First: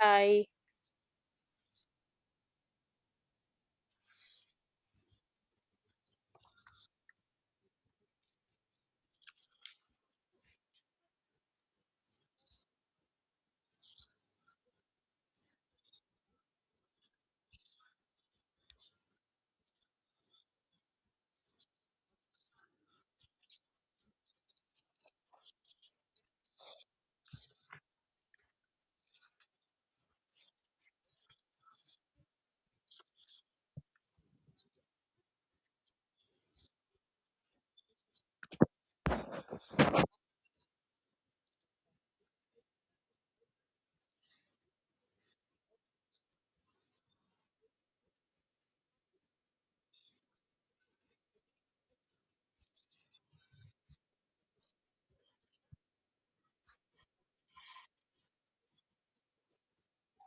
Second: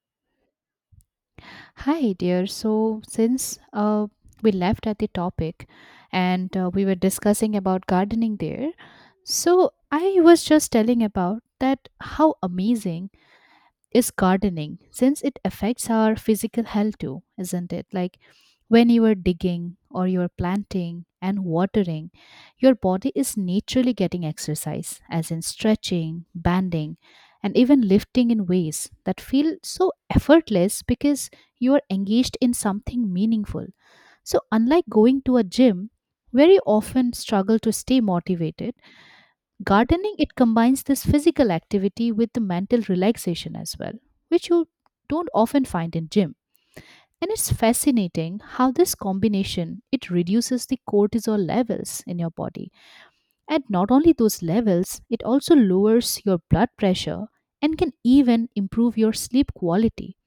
I Hi, dear. So, since we left at the topic and we were discussing about gardening there, so I was just telling about that how amazing is gardening since it affects our physical health too, isn't it? Like when you are digging or you're planting and watering, your body is naturally getting exercise, as in stretching, banding, and even lifting in ways that feel so effortless because you are engaged in something meaningful. So, unlike going to a gym, where you often struggle to stay motivated, gardening it combines this physical activity with the mental relaxation as well, which you don't often find in gym. And it's fascinating how this combination it reduces the cortisol levels in your body. And not only those levels, it also lowers your blood pressure and can even improve your sleep quality.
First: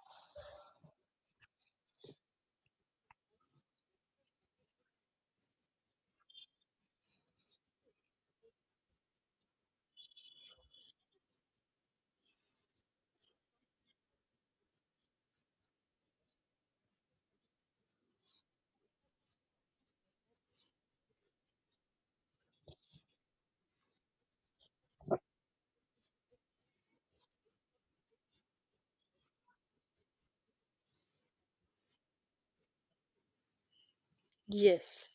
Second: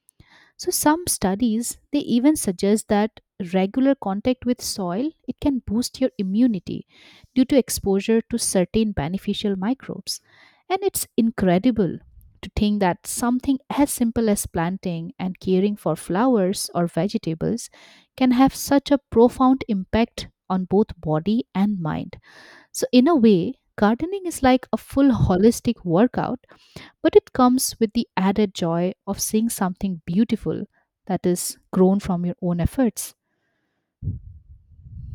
So some studies they even suggest that regular contact with soil it can boost your immunity due to exposure to certain beneficial microbes. And it's incredible to think that something as simple as planting and caring for flowers or vegetables can have such a profound impact on both body and mind. So in a way, gardening is like a full holistic workout but it comes with the added joy of seeing something beautiful that is grown from your own efforts. yes.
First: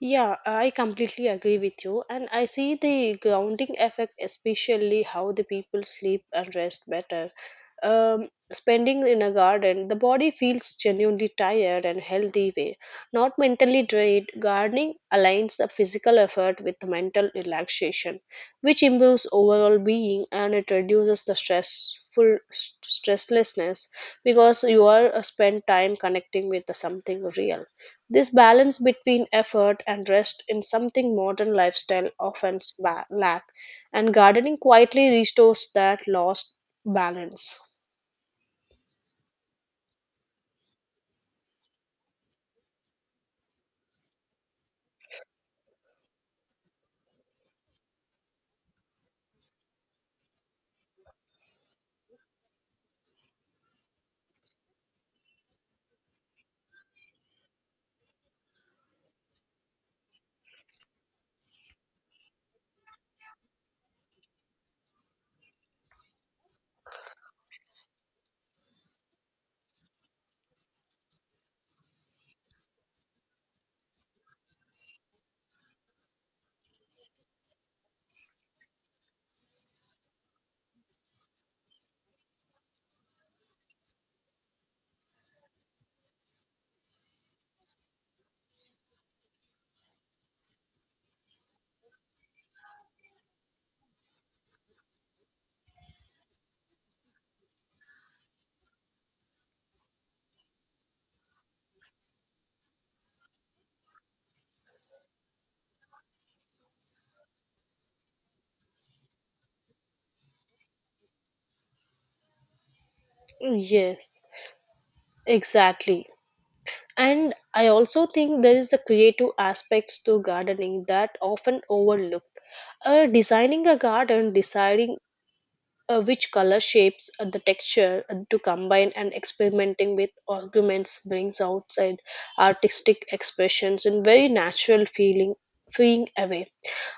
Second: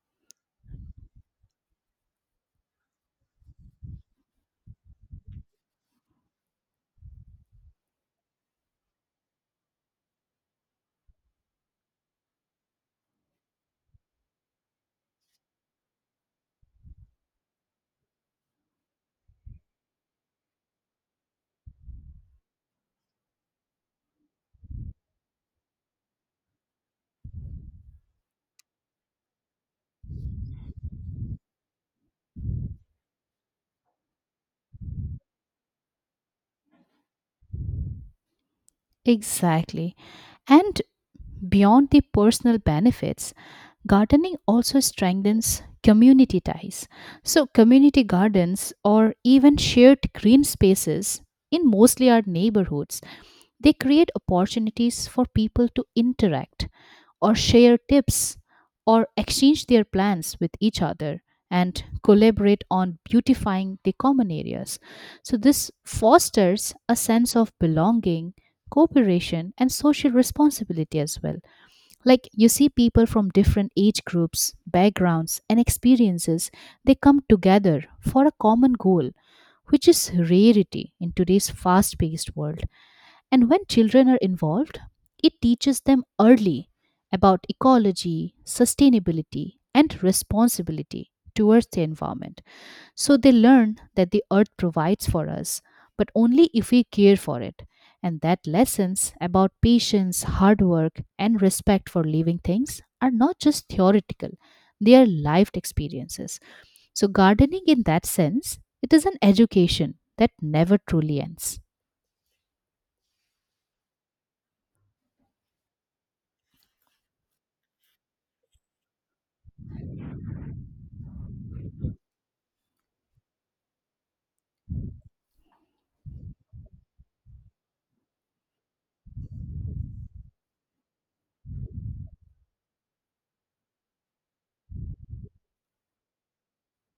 Yeah, I completely agree with you. And I see the grounding effect, especially how the people sleep and rest better. Spending in a garden, the body feels genuinely tired and healthy way, not mentally drained. Gardening aligns the physical effort with the mental relaxation, which improves overall being and it reduces the stresslessness because you are spend time connecting with the something real. This balance between effort and rest in something modern lifestyle often lack, and gardening quietly restores that lost balance. Exactly. And beyond the personal benefits, gardening also strengthens community ties. So, community gardens or even shared green spaces in mostly our neighborhoods, they create opportunities for people to interact or share tips or exchange their plans with each other and collaborate on beautifying the common areas. So, this fosters a sense of belonging, cooperation, and social responsibility as well. Like you see people from different age groups, backgrounds, and experiences, they come together for a common goal, which is rarity in today's fast paced world. And when children are involved, it teaches them early about ecology, sustainability, and responsibility towards the environment. So they learn that the earth provides for us, but only if we care for it. And that lessons about patience, hard work, and respect for living things are not just theoretical, they are lived experiences. So, gardening in that sense, it is an education that never truly ends. Yes, exactly. And I also think there is the creative aspects to gardening that often overlooked. Designing a garden, deciding which color shapes the texture to combine and experimenting with arguments brings outside artistic expressions in very natural feeling freeing away.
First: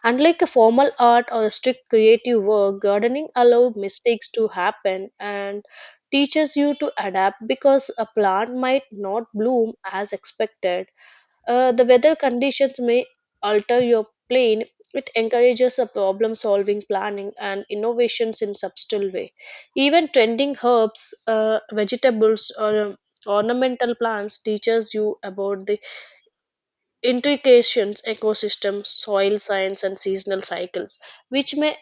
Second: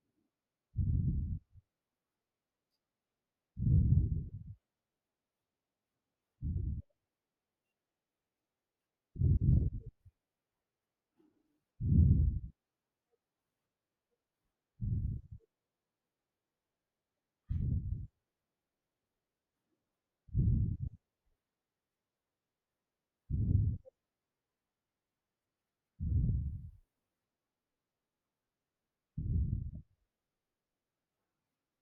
Unlike a formal art or a strict creative work, gardening allows mistakes to happen and teaches you to adapt because a plant might not bloom as expected. The weather conditions may alter your plane. It encourages a problem solving, planning, and innovations in subtle way. Even tending herbs, vegetables, or ornamental plants teaches you about the intrications, ecosystems, soil science, and seasonal cycles, which may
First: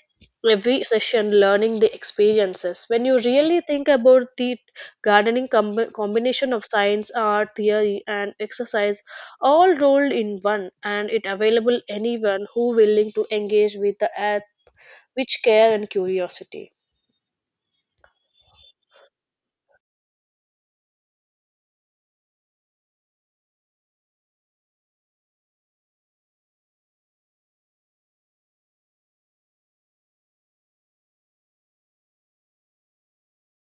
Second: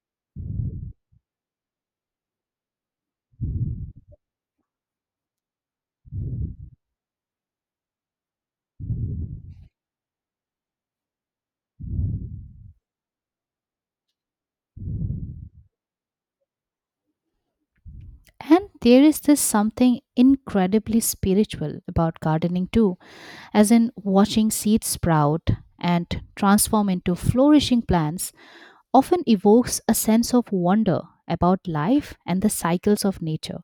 every session learning the experiences. When you really think about the combination of science, art, theory, and exercise, all rolled in one, and it available anyone who willing to engage with the earth with care and curiosity. And there is this something incredibly spiritual about gardening too, as in watching seeds sprout and transform into flourishing plants often evokes a sense of wonder about life and the cycles of nature.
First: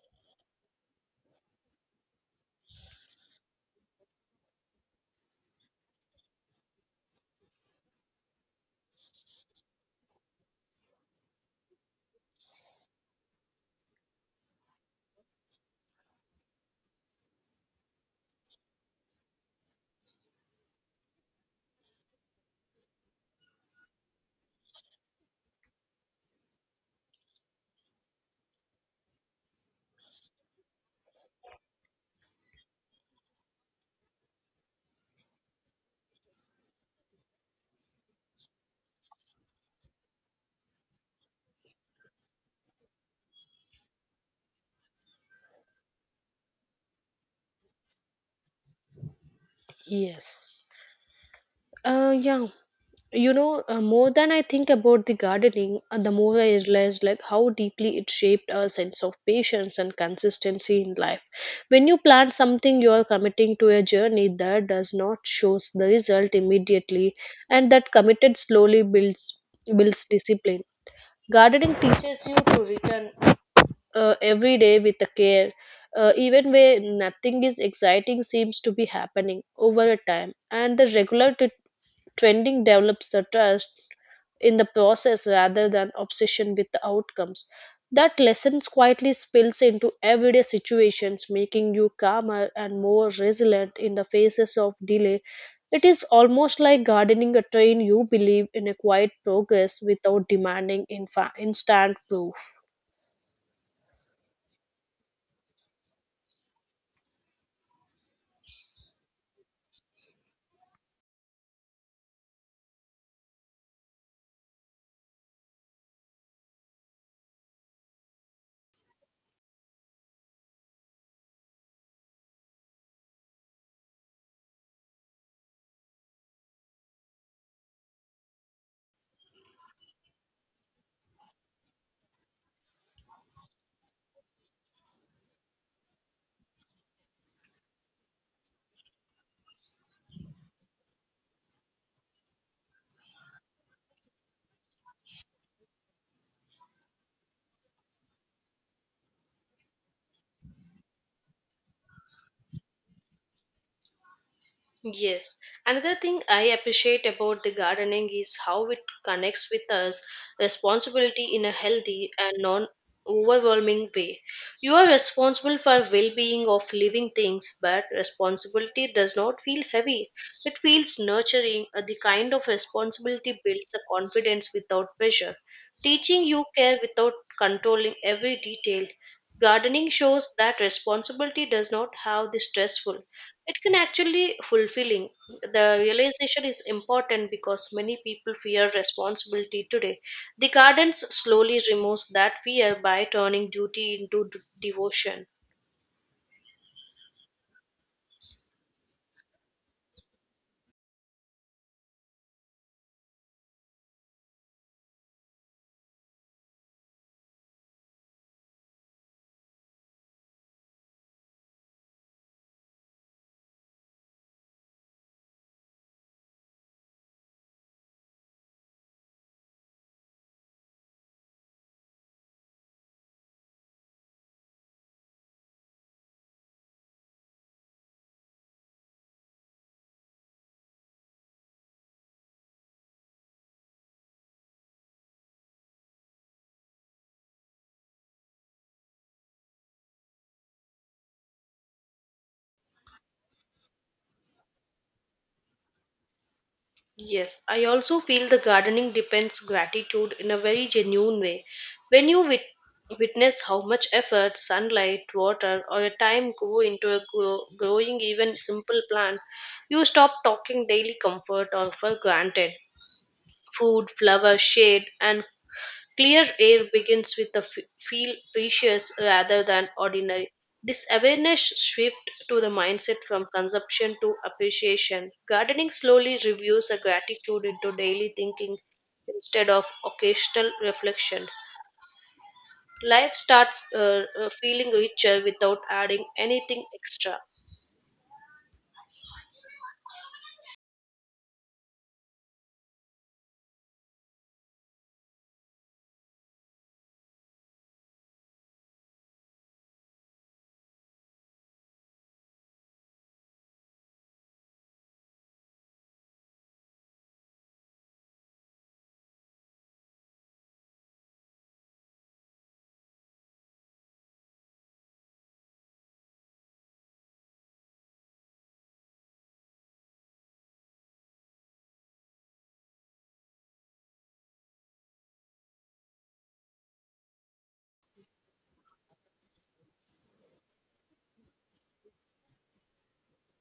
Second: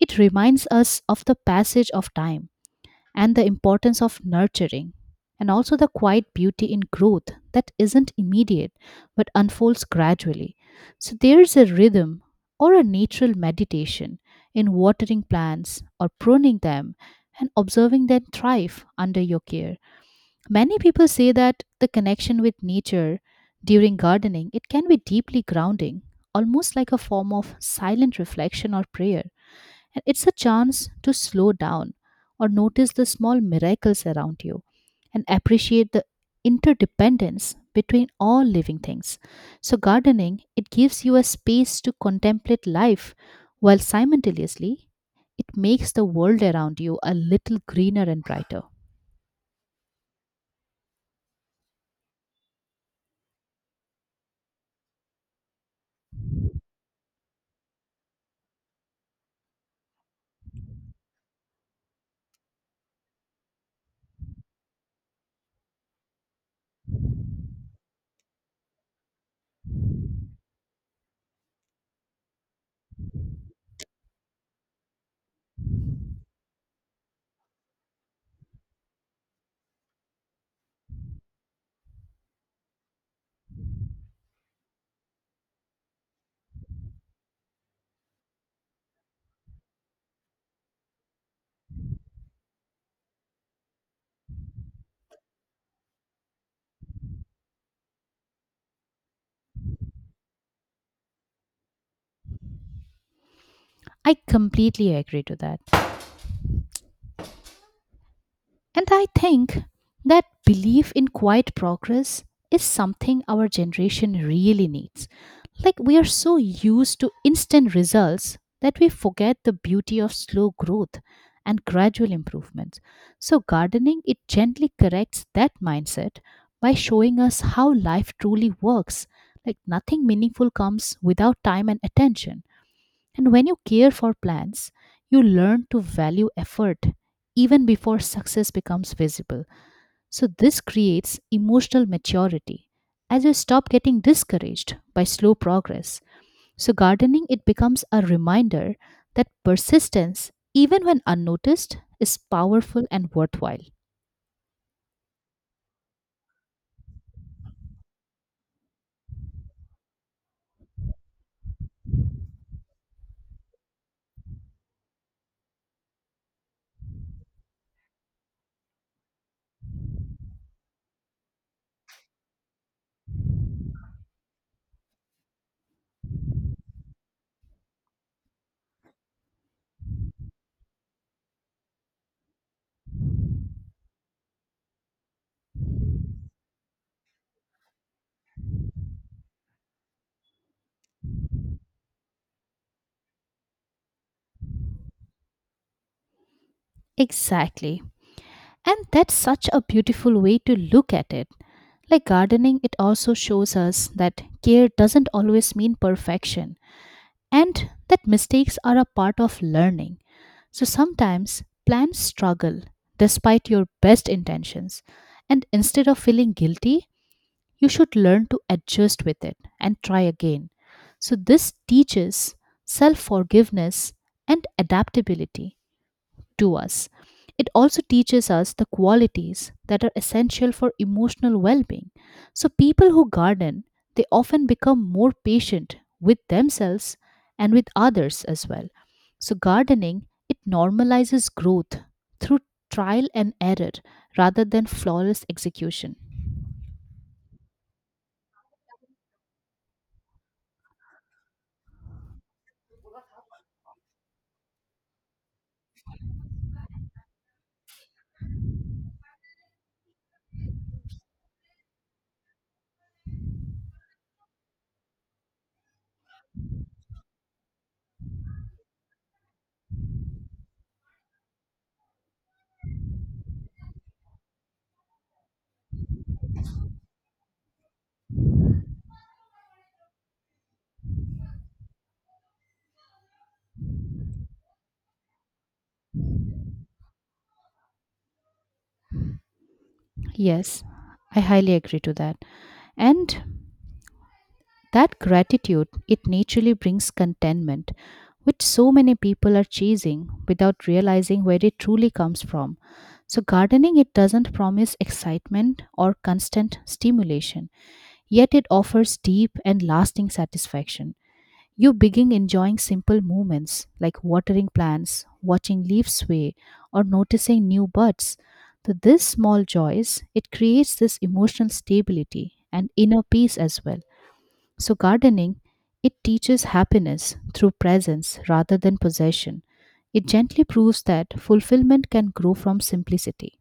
It reminds us of the passage of time and the importance of nurturing, and also the quiet beauty in growth that isn't immediate but unfolds gradually. So there's a rhythm or a natural meditation in watering plants or pruning them and observing them thrive under your care. Many people say that the connection with nature during gardening it can be deeply grounding, almost like a form of silent reflection or prayer. And it's a chance to slow down or notice the small miracles around you and appreciate the interdependence between all living things. So, gardening, it gives you a space to contemplate life while simultaneously it makes the world around you a little greener and brighter. Yes. Yeah. More than I think about the gardening, the more I realize like how deeply it shaped our sense of patience and consistency in life. When you plant something, you are committing to a journey that does not shows the result immediately, and that committed slowly builds discipline. Gardening teaches you to return every day with a care, even where nothing is exciting seems to be happening over a time. And the regular trending develops the trust in the process rather than obsession with the outcomes. That lesson quietly spills into everyday situations, making you calmer and more resilient in the faces of delay. It is almost like gardening a train you believe in a quiet progress without demanding instant proof. I completely agree to that. And I think that belief in quiet progress is something our generation really needs. Like, we are so used to instant results that we forget the beauty of slow growth and gradual improvements. So, gardening it gently corrects that mindset by showing us how life truly works. Like, nothing meaningful comes without time and attention. And when you care for plans, you learn to value effort even before success becomes visible. So, this creates emotional maturity as you stop getting discouraged by slow progress. So, gardening it becomes a reminder that persistence, even when unnoticed, is powerful and worthwhile. Yes. Another thing I appreciate about the gardening is how it connects with us responsibility in a healthy and non overwhelming way. You are responsible for well being of living things, but responsibility does not feel heavy. It feels nurturing. The kind of responsibility builds a confidence without pressure, teaching you care without controlling every detail. Gardening shows that responsibility does not have the stressful. It can actually fulfilling. The realization is important because many people fear responsibility today. The gardens slowly removes that fear by turning duty into devotion. Exactly. And that's such a beautiful way to look at it. Like gardening, it also shows us that care doesn't always mean perfection, and that mistakes are a part of learning. So sometimes plans struggle despite your best intentions, and instead of feeling guilty, you should learn to adjust with it and try again. So, this teaches self forgiveness and adaptability to us. It also teaches us the qualities that are essential for emotional well being. So, people who garden, they often become more patient with themselves and with others as well. So, gardening, it normalizes growth through trial and error rather than flawless execution. Yes, I also feel the gardening depends gratitude in a very genuine way. When you witness how much effort, sunlight, water, or a time go into a growing even simple plant, you stop talking daily comfort or for granted. Food, flower, shade, and clear air begins with the feel precious rather than ordinary. This awareness shift to the mindset from consumption to appreciation. Gardening slowly reviews a gratitude into daily thinking instead of occasional reflection. Life starts feeling richer without adding anything extra. Yes, I highly agree to that. And that gratitude, it naturally brings contentment, which so many people are chasing without realizing where it truly comes from. So, gardening, it doesn't promise excitement or constant stimulation, yet it offers deep and lasting satisfaction. You begin enjoying simple movements like watering plants, watching leaves sway, or noticing new buds. So, this small joys, it creates this emotional stability and inner peace as well. So, gardening, it teaches happiness through presence rather than possession. It gently proves that fulfillment can grow from simplicity.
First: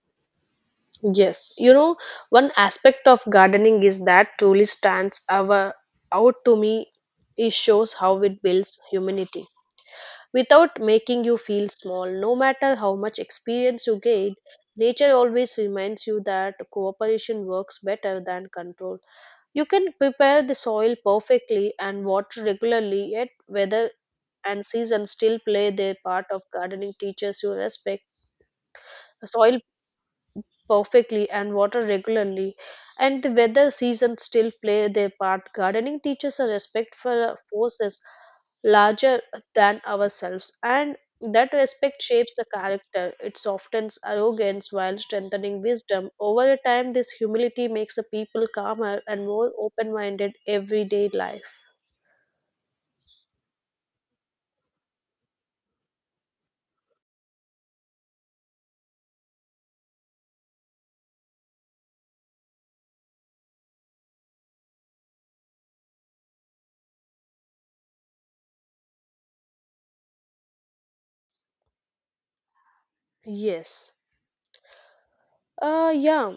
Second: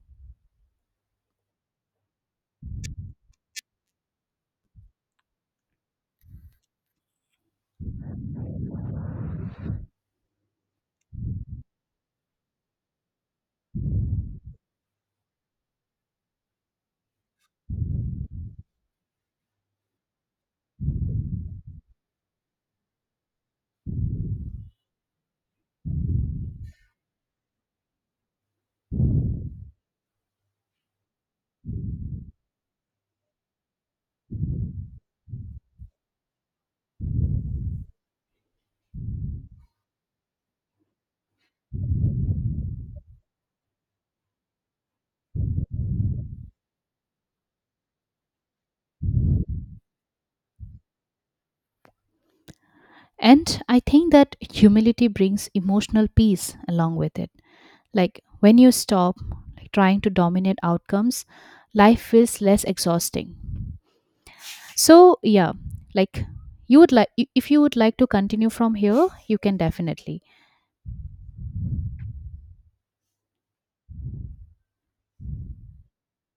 Yes, you know, one aspect of gardening is that truly out to me. It shows how it builds humanity without making you feel small. No matter how much experience you gain, nature always reminds you that cooperation works better than control. You can prepare the soil perfectly and water regularly, yet weather and season still play their part of gardening teaches you respect the soil perfectly and water regularly and the weather season still play their part. Gardening teaches a respect for forces larger than ourselves, and that respect shapes the character. It softens arrogance while strengthening wisdom. Over time, this humility makes a people calmer and more open minded everyday life. And I think that humility brings emotional peace along with it. Like when you stop trying to dominate outcomes, life feels less exhausting. So, yeah, like you would like if you would like to continue from here, you can definitely. Yes. Yeah.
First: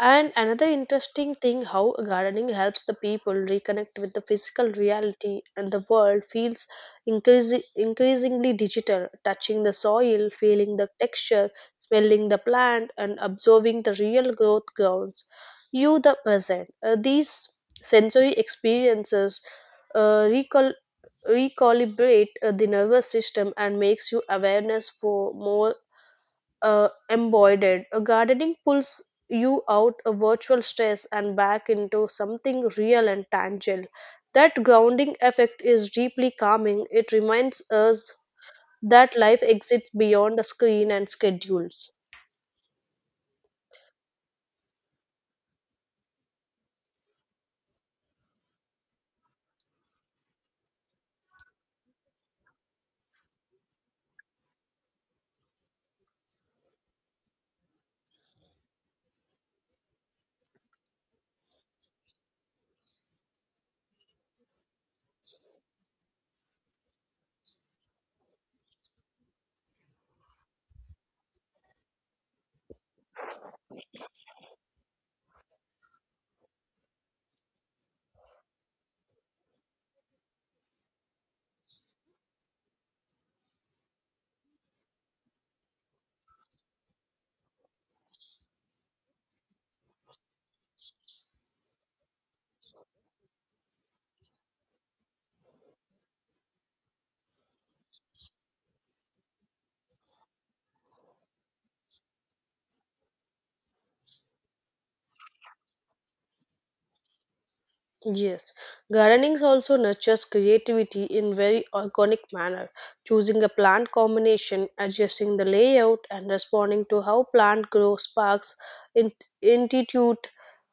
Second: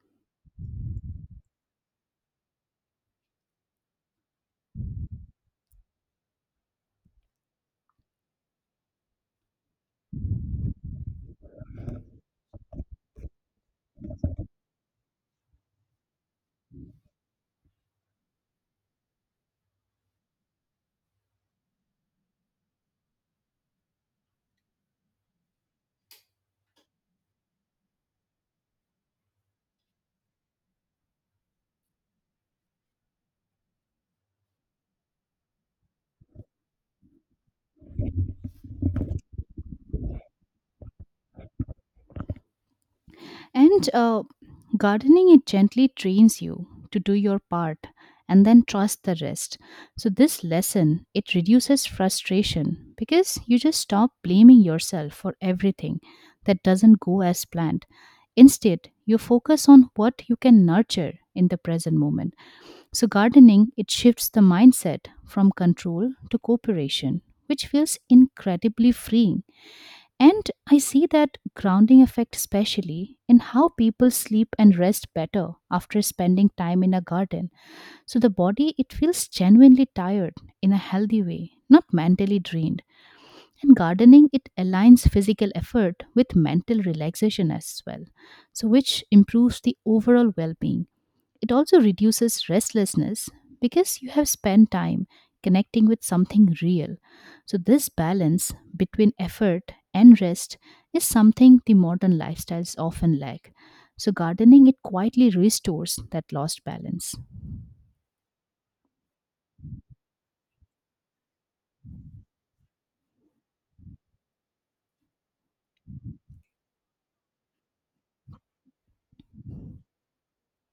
And another interesting thing how gardening helps the people reconnect with the physical reality and the world feels increasingly digital, touching the soil, feeling the texture, smelling the plant, and observing the real growth grounds. You, the present. These sensory experiences recall recalibrate the nervous system and makes you awareness for more embroidered. A gardening pulls you out of virtual stress and back into something real and tangible. That grounding effect is deeply calming. It reminds us that life exists beyond a screen and schedules. And gardening, it gently trains you to do your part and then trust the rest. So, this lesson, it reduces frustration because you just stop blaming yourself for everything that doesn't go as planned. Instead, you focus on what you can nurture in the present moment. So, gardening, it shifts the mindset from control to cooperation, which feels incredibly freeing. And I see that grounding effect especially in how people sleep and rest better after spending time in a garden. So the body it feels genuinely tired in a healthy way, not mentally drained. And gardening it aligns physical effort with mental relaxation as well. So which improves the overall well-being. It also reduces restlessness because you have spent time connecting with something real. So, this balance between effort and rest is something the modern lifestyles often lack. So, gardening it quietly restores that lost balance. Yes, gardening also nurtures creativity in very organic manner, choosing a plant combination, adjusting the layout, and responding to how plant grows sparks in- intuitive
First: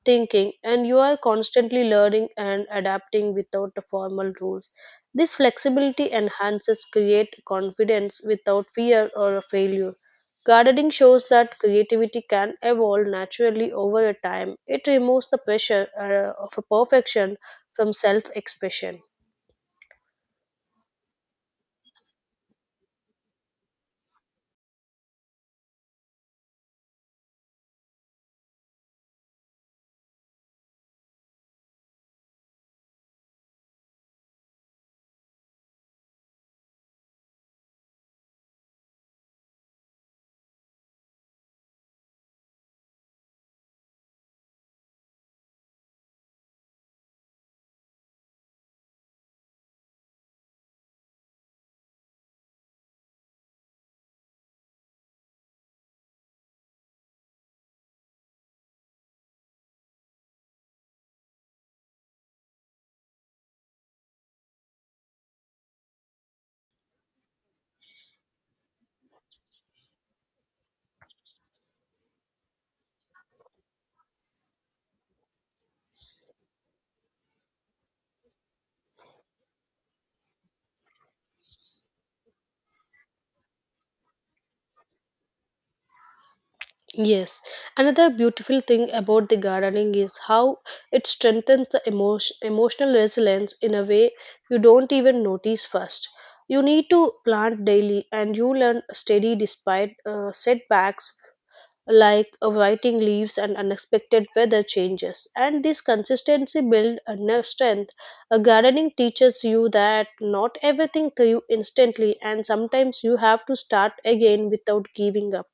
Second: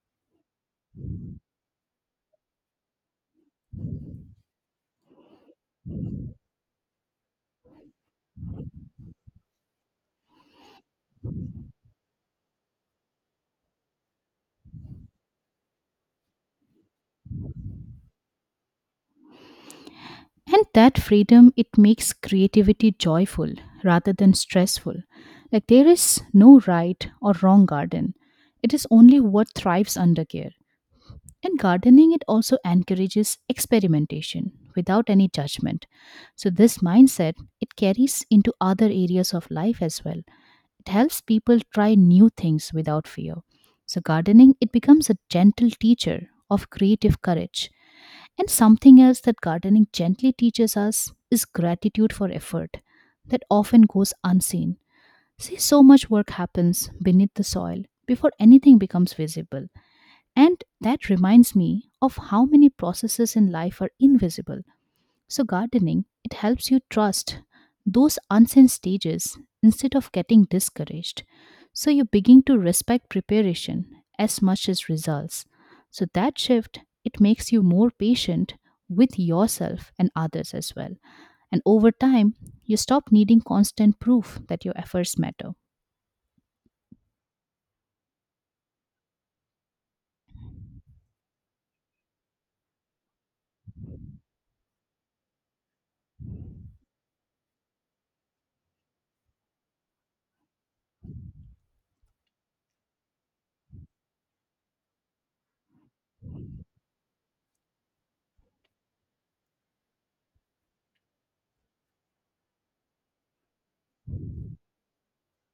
thinking, and you are constantly learning and adapting without the formal rules. This flexibility enhances create confidence without fear or a failure. Gardening shows that creativity can evolve naturally over a time. It removes the pressure of a perfection from self expression. And that freedom it makes creativity joyful rather than stressful. Like there is no right or wrong garden. It is only what thrives under care. And gardening, it also encourages experimentation without any judgment. So, this mindset, it carries into other areas of life as well. It helps people try new things without fear. So, gardening, it becomes a gentle teacher of creative courage. And something else that gardening gently teaches us is gratitude for effort that often goes unseen. See, so much work happens beneath the soil before anything becomes visible. And that reminds me of how many processes in life are invisible. So, gardening, it helps you trust those unseen stages instead of getting discouraged. So, you begin to respect preparation as much as results. So, that shift, it makes you more patient with yourself and others as well. And over time, you stop needing constant proof that your efforts matter. Yes, another beautiful thing about the gardening is how it strengthens the emotional resilience in a way you don't even notice first. You need to plant daily and you learn steady despite setbacks like writing leaves and unexpected weather changes. And this consistency builds a nerve strength. A gardening teaches you that not everything through instantly, and sometimes you have to start again without giving up.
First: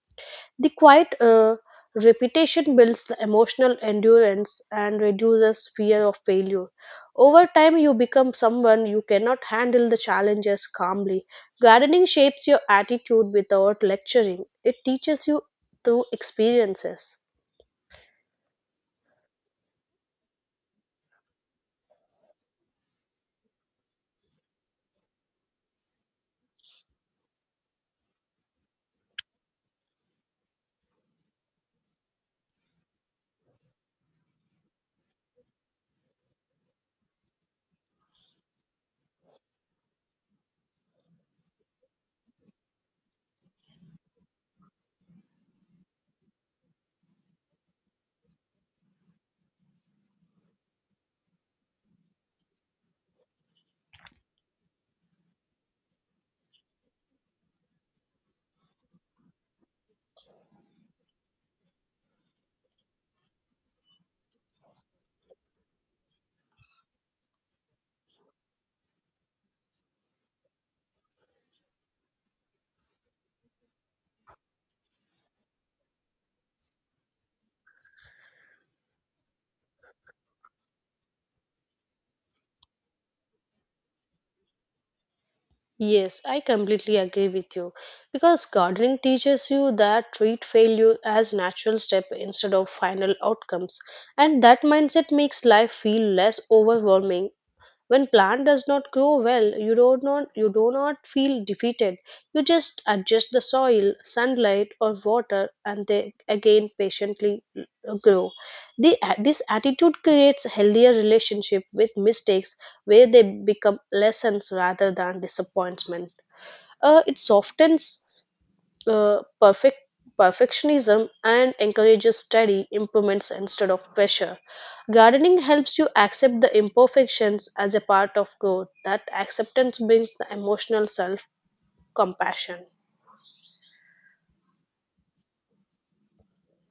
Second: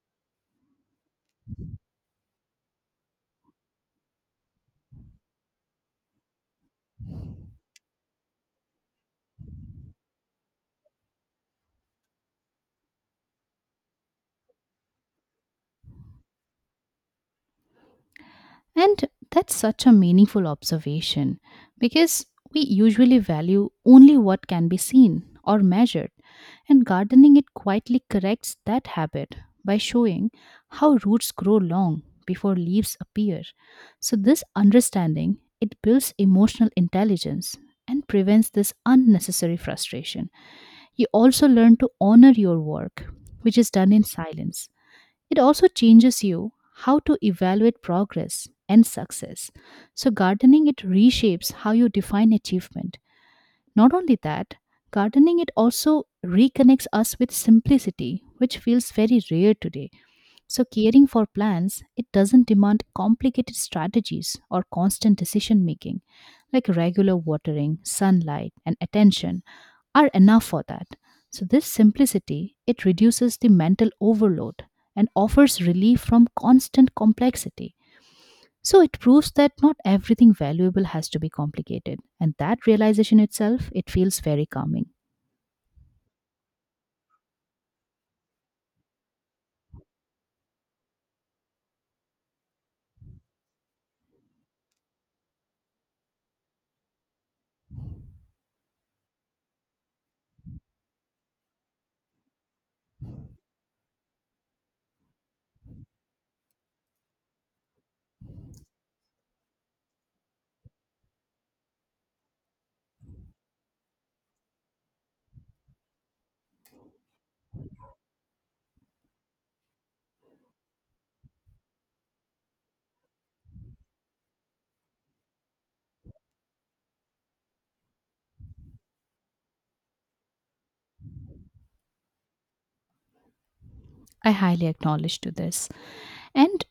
The quiet repetition builds the emotional endurance and reduces fear of failure. Over time, you become someone you cannot handle the challenges calmly. Gardening shapes your attitude without lecturing, it teaches you through experiences. And that's such a meaningful observation because we usually value only what can be seen or measured, and gardening it quietly corrects that habit by showing how roots grow long before leaves appear. So this understanding it builds emotional intelligence and prevents this unnecessary frustration. You also learn to honor your work, which is done in silence. It also changes you how to evaluate progress and success. So, gardening it reshapes how you define achievement. Not only that, gardening it also reconnects us with simplicity, which feels very rare today. So, caring for plants, it doesn't demand complicated strategies or constant decision making, like regular watering, sunlight, and attention are enough for that. So, this simplicity, it reduces the mental overload and offers relief from constant complexity. So, it proves that not everything valuable has to be complicated, and that realization itself, it feels very calming. Yes, I completely agree with you because gardening teaches you that treat failure as natural step instead of final outcomes, and that mindset makes life feel less overwhelming. When plant does not grow well, you don't not you do not feel defeated. You just adjust the soil sunlight or water and they again patiently grow. This attitude creates a healthier relationship with mistakes where they become lessons rather than disappointment. It softens uh, perfect perfectionism and encourages steady improvements instead of pressure. Gardening helps you accept the imperfections as a part of growth. That acceptance brings the emotional self compassion. I highly acknowledge to this. And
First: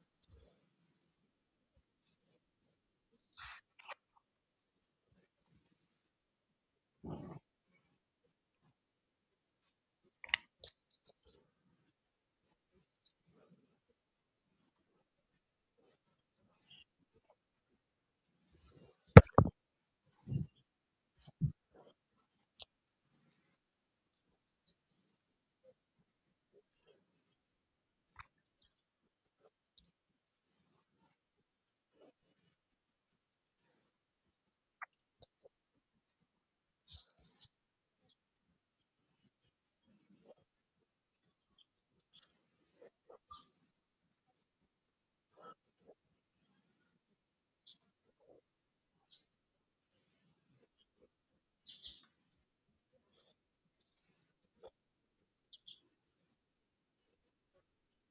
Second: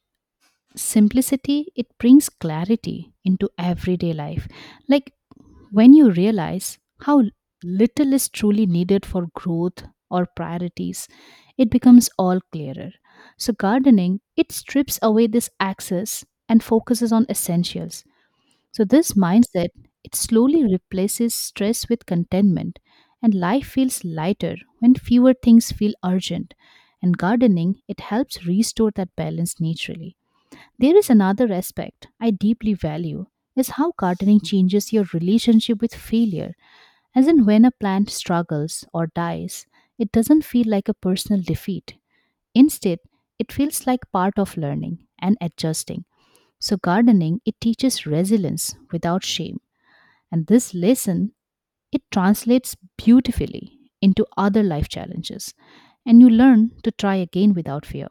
simplicity it brings clarity into everyday life, like when you realize how little is truly needed for growth or priorities, it becomes all clearer. So gardening it strips away this excess and focuses on essentials. So this mindset, it slowly replaces stress with contentment, and life feels lighter when fewer things feel urgent, and gardening it helps restore that balance naturally. There is another aspect I deeply value is how gardening changes your relationship with failure. As in when a plant struggles or dies, it doesn't feel like a personal defeat. Instead, it feels like part of learning and adjusting. So gardening, it teaches resilience without shame. And this lesson, it translates beautifully into other life challenges. And you learn to try again without fear.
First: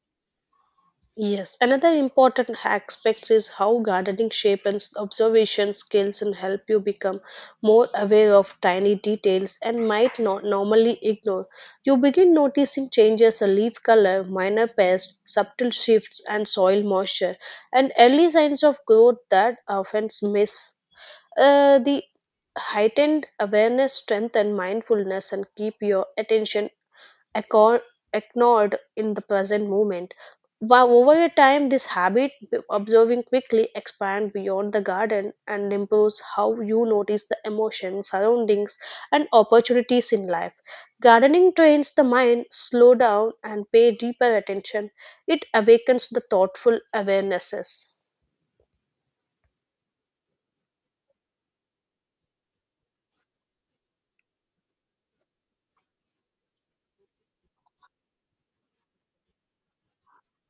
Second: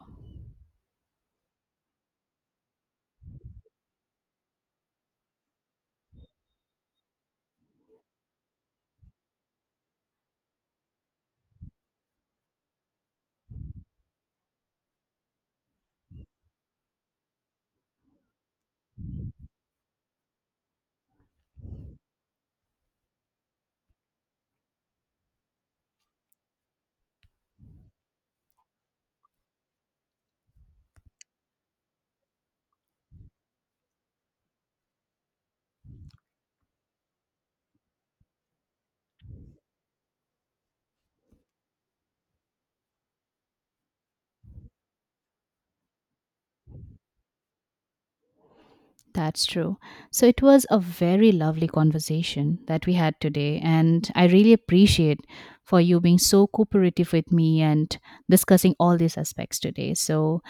Yes, another important aspect is how gardening shapes observation skills and help you become more aware of tiny details and might not normally ignore. You begin noticing changes in leaf color, minor pests, subtle shifts, and soil moisture, and early signs of growth that often miss. The heightened awareness, strength, and mindfulness, and keep your attention accord, ignored in the present moment. While over a time, this habit, observing quickly, expands beyond the garden and improves how you notice the emotions, surroundings, and opportunities in life. Gardening trains the mind slow down and pay deeper attention. It awakens the thoughtful awarenesses. That's true. So it was a very lovely conversation that we had today and I really appreciate for you being so cooperative with me and discussing all these aspects today. So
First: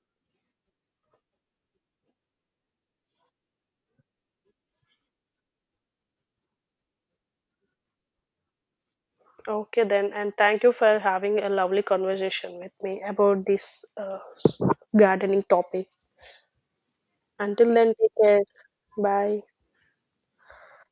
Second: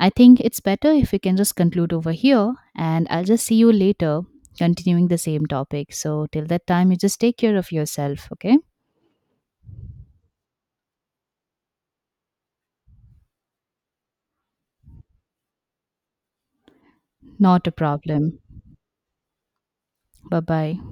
I think it's better if we can just conclude over here and I'll just see you later continuing the same topic. So till that time you just take care of yourself, okay? Okay, then, and thank you for having a lovely conversation with me about this gardening topic. Not a Until then, take problem. care. Bye. Bye-bye.